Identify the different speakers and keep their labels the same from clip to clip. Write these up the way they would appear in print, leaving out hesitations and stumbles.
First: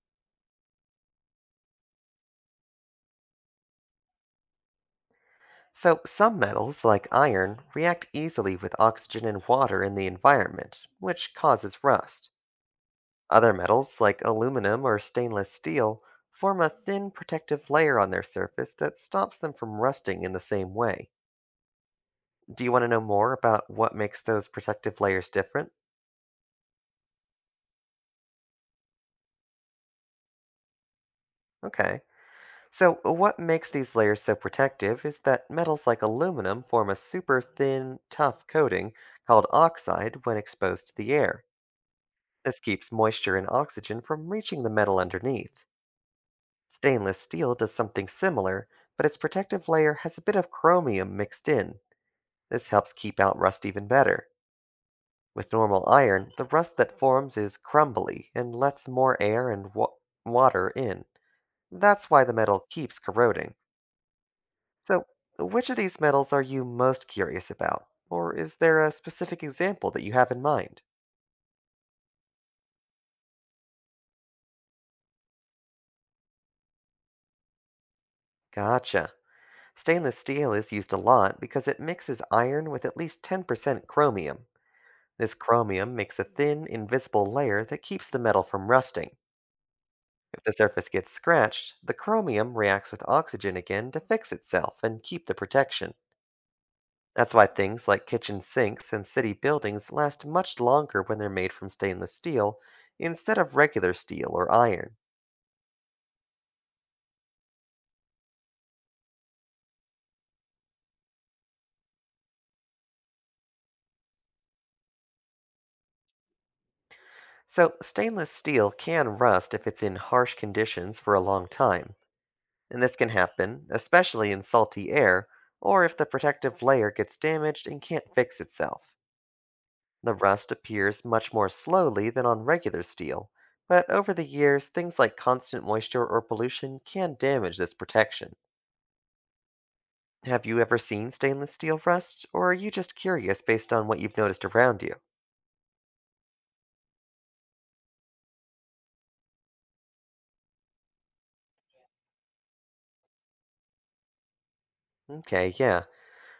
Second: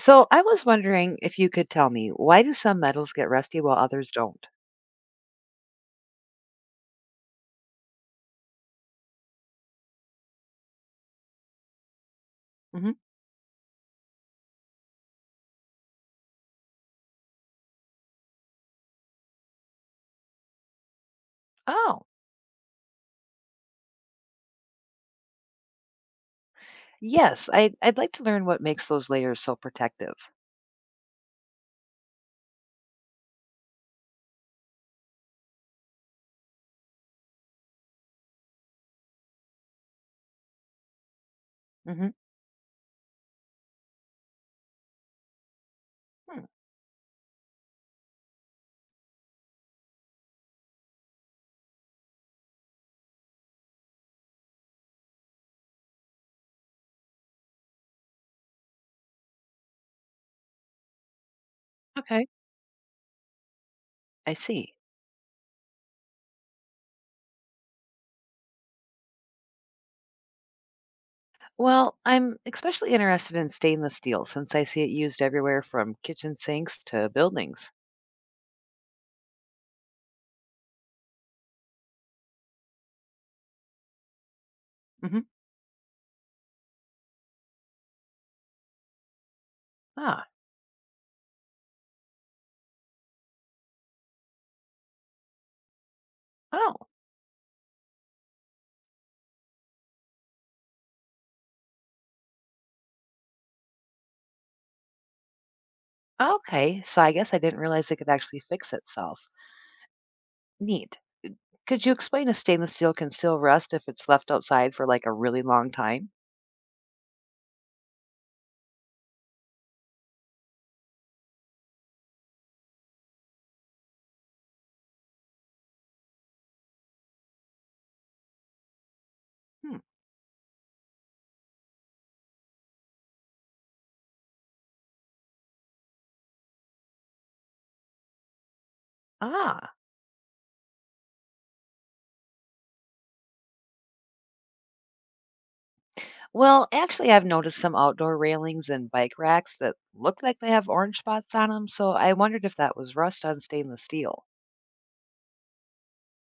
Speaker 1: So I was wondering if you could tell me why do some metals get rusty while others don't?
Speaker 2: So, some metals, like iron, react easily with oxygen and water in the environment, which causes rust.
Speaker 1: Hmm.
Speaker 2: Other metals, like aluminum or stainless steel, form a thin protective layer on their surface that stops them from rusting in the same way.
Speaker 1: Oh.
Speaker 2: Do you want to know more about what makes those protective layers different?
Speaker 1: Yes, I'd like to learn what makes those layers so protective.
Speaker 2: Okay. So, what makes these layers so protective is that metals like aluminum form a super thin, tough coating called oxide when exposed to the air.
Speaker 1: Hmm.
Speaker 2: This keeps moisture and oxygen from reaching the metal underneath.
Speaker 1: Hmm.
Speaker 2: Stainless steel does something similar, but its protective layer has a bit of chromium mixed in. This helps keep out rust even better. With normal iron, the rust that forms is crumbly and lets more air and water in. That's why
Speaker 1: Okay.
Speaker 2: the metal keeps corroding.
Speaker 1: I see.
Speaker 2: So, which of these metals are you most curious about? Or is there a specific example that you have in mind?
Speaker 1: Well, I'm especially interested in stainless steel since I see it used everywhere from kitchen sinks to buildings.
Speaker 2: Gotcha. Stainless steel is used a lot because it mixes iron with at least 10% chromium.
Speaker 1: Hmm.
Speaker 2: This chromium makes a thin, invisible layer that keeps the metal from rusting.
Speaker 1: Ah.
Speaker 2: If the surface gets scratched, the chromium reacts with oxygen again to fix itself and keep the protection.
Speaker 1: Oh.
Speaker 2: That's why things like kitchen sinks and city buildings last much longer when they're made from stainless steel instead of regular steel or iron.
Speaker 1: Okay, so I guess I didn't realize it could actually fix itself. Neat. Could you explain if stainless steel can still rust if it's left outside for like a really long time?
Speaker 2: So, stainless steel can rust if it's in harsh conditions for a long time and this can happen, especially in salty air, or if the protective layer gets damaged and can't fix itself.
Speaker 1: Hmm.
Speaker 2: The rust appears much more slowly than on regular steel, but over the years, things like constant moisture or pollution can damage this protection.
Speaker 1: Ah.
Speaker 2: Have you ever seen stainless steel rust, or are you just curious based on what you've noticed around you?
Speaker 1: Well, actually, I've noticed some outdoor railings and bike racks that look like they have orange spots on them, so I wondered if that was rust on stainless steel.
Speaker 2: Okay, yeah.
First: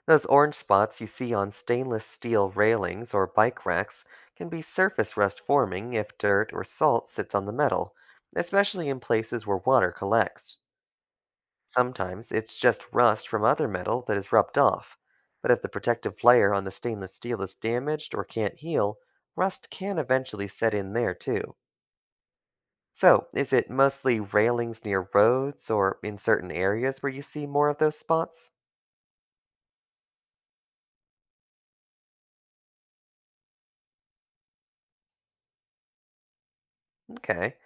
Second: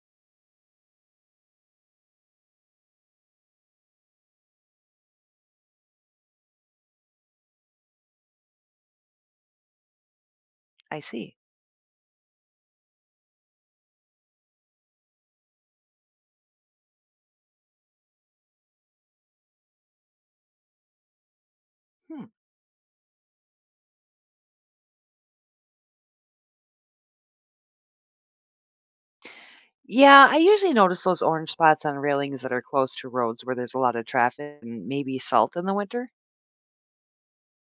Speaker 2: Those orange spots you see on stainless steel railings or bike racks can be surface rust forming if dirt or salt sits on the metal, especially in places where water collects.
Speaker 1: I see.
Speaker 2: Sometimes it's just rust from other metal that is rubbed off, but if the protective layer on the stainless steel is damaged or can't heal, rust can eventually set in there too.
Speaker 1: Hmm.
Speaker 2: So, is it mostly railings near roads or in certain areas where you see more of those spots?
Speaker 1: Yeah, I usually notice those orange spots on railings that are close to roads where there's a lot of traffic and maybe salt in the winter.
Speaker 2: Okay.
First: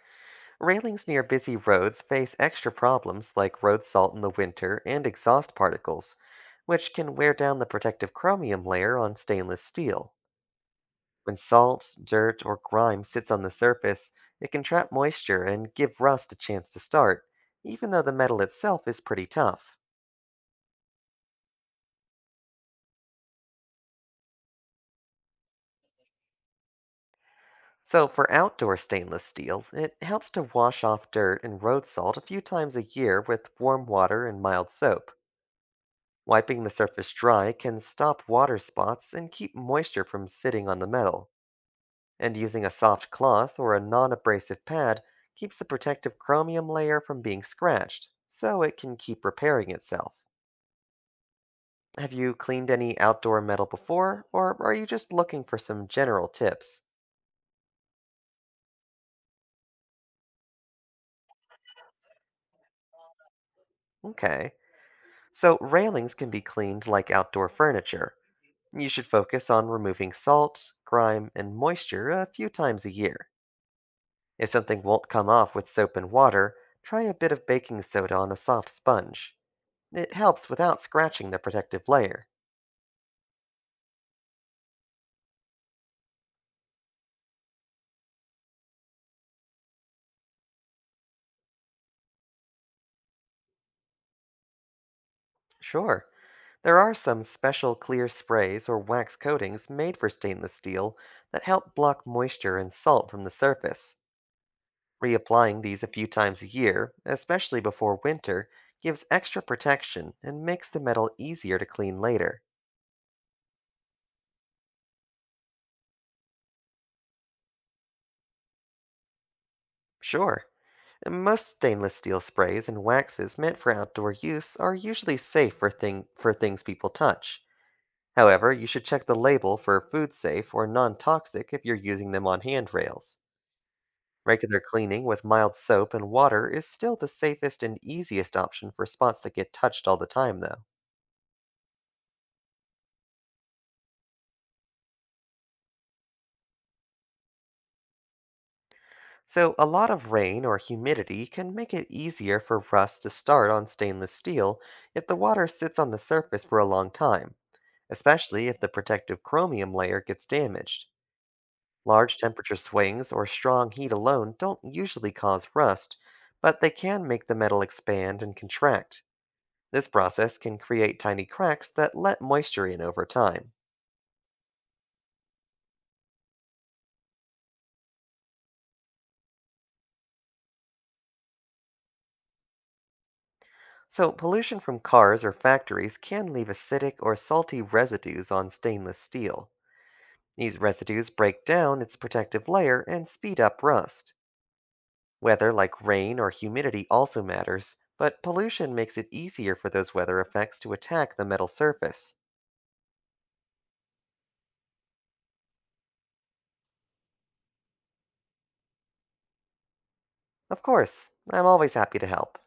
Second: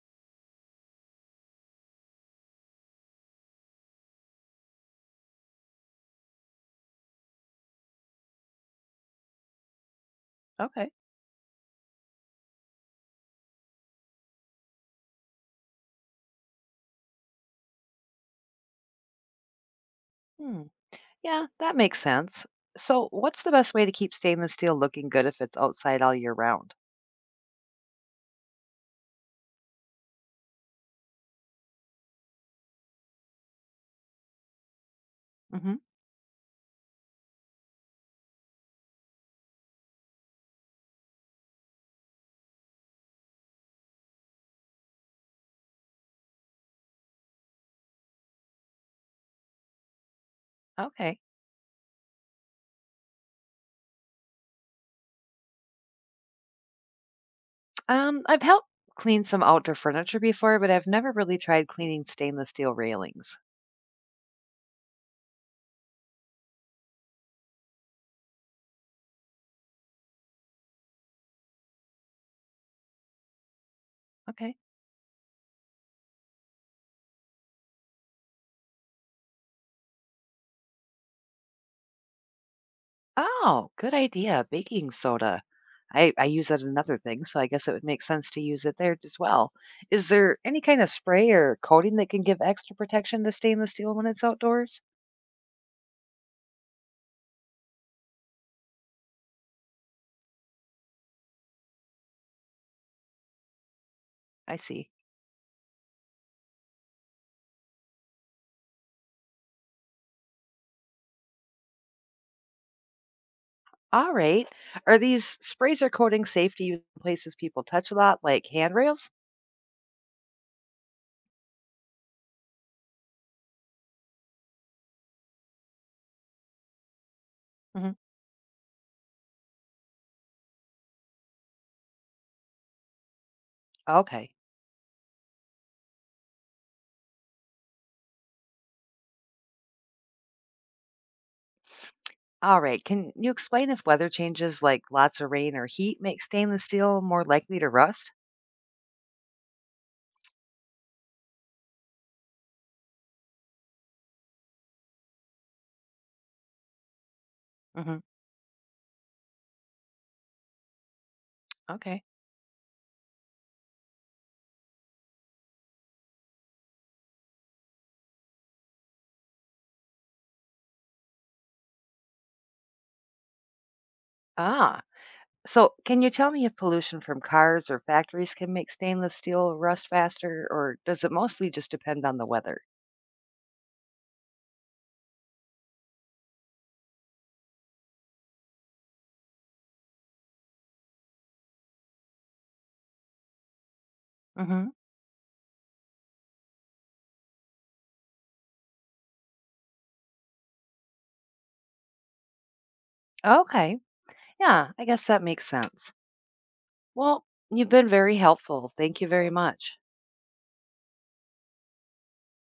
Speaker 2: Railings near busy roads face extra problems like road salt in the winter and exhaust particles, which can wear down the protective chromium layer on stainless steel.
Speaker 1: Okay.
Speaker 2: When salt, dirt, or grime sits on the surface, it can trap moisture and give rust a chance to start, even though the metal itself is pretty tough.
Speaker 1: Hmm. Yeah, that makes sense. So, what's the best way to keep stainless steel looking good if it's outside all year round?
Speaker 2: So, for outdoor stainless steel, it helps to wash off dirt and road salt a few times a year with warm water and mild soap.
Speaker 1: Hmm.
Speaker 2: Wiping the surface dry can stop water spots and keep moisture from sitting on the metal, and using a soft cloth or a non abrasive pad keeps the protective chromium layer from being scratched, so it can keep repairing itself.
Speaker 1: Okay.
Speaker 2: Have you cleaned any outdoor metal before, or are you just looking for some general tips?
Speaker 1: I've helped clean some outdoor furniture before, but I've never really tried cleaning stainless steel railings.
Speaker 2: Okay, so railings can be cleaned like outdoor furniture. You should focus on removing salt, grime, and moisture a few times a year. If
Speaker 1: Okay.
Speaker 2: something won't come off with soap and water, try a bit of baking soda on a soft sponge. It helps without scratching the protective layer.
Speaker 1: Oh, good idea. Baking soda. I use that in another thing, so I guess it would make sense to use it there as well. Is there any kind of spray or coating that can give extra protection to stainless steel when it's outdoors?
Speaker 2: Sure, there are some special clear sprays or wax coatings made for stainless steel that help block moisture and salt from the surface.
Speaker 1: I see.
Speaker 2: Reapplying these a few times a year, especially before winter, gives extra protection and makes the metal easier to clean later.
Speaker 1: All right. Are these sprays or coatings safe to use in places people touch a lot, like handrails?
Speaker 2: Sure. Most stainless steel sprays and waxes meant for outdoor use are usually safe for, for things people touch.
Speaker 1: Hmm.
Speaker 2: However, you should check the label for food safe or non toxic if you're using them on handrails.
Speaker 1: Okay.
Speaker 2: Regular cleaning with mild soap and water is still the safest and easiest option for spots that get touched all the time, though.
Speaker 1: All right. Can you explain if weather changes, like lots of rain or heat, make stainless steel more likely to rust?
Speaker 2: So, a lot of rain or humidity can make it easier for rust to start on stainless steel if the water sits on the surface for a long time,
Speaker 1: Hmm.
Speaker 2: especially if the protective chromium layer gets damaged.
Speaker 1: Okay.
Speaker 2: Large temperature swings or strong heat alone don't usually cause rust, but they can make the metal expand and contract. This process can create tiny cracks that let moisture in over time.
Speaker 1: Ah. So, can you tell me if pollution from cars or factories can make stainless steel rust faster, or does it mostly just depend on the weather?
Speaker 2: So, pollution from cars or factories can leave acidic or salty residues on stainless steel. These residues break down its protective layer and speed up rust.
Speaker 1: Hmm.
Speaker 2: Weather like rain or humidity also matters, but pollution makes it easier for those weather effects to attack the metal surface.
Speaker 1: Okay. Yeah, I guess that makes sense. Well, you've been very helpful. Thank you very much.
Speaker 2: Of course, I'm always happy to help.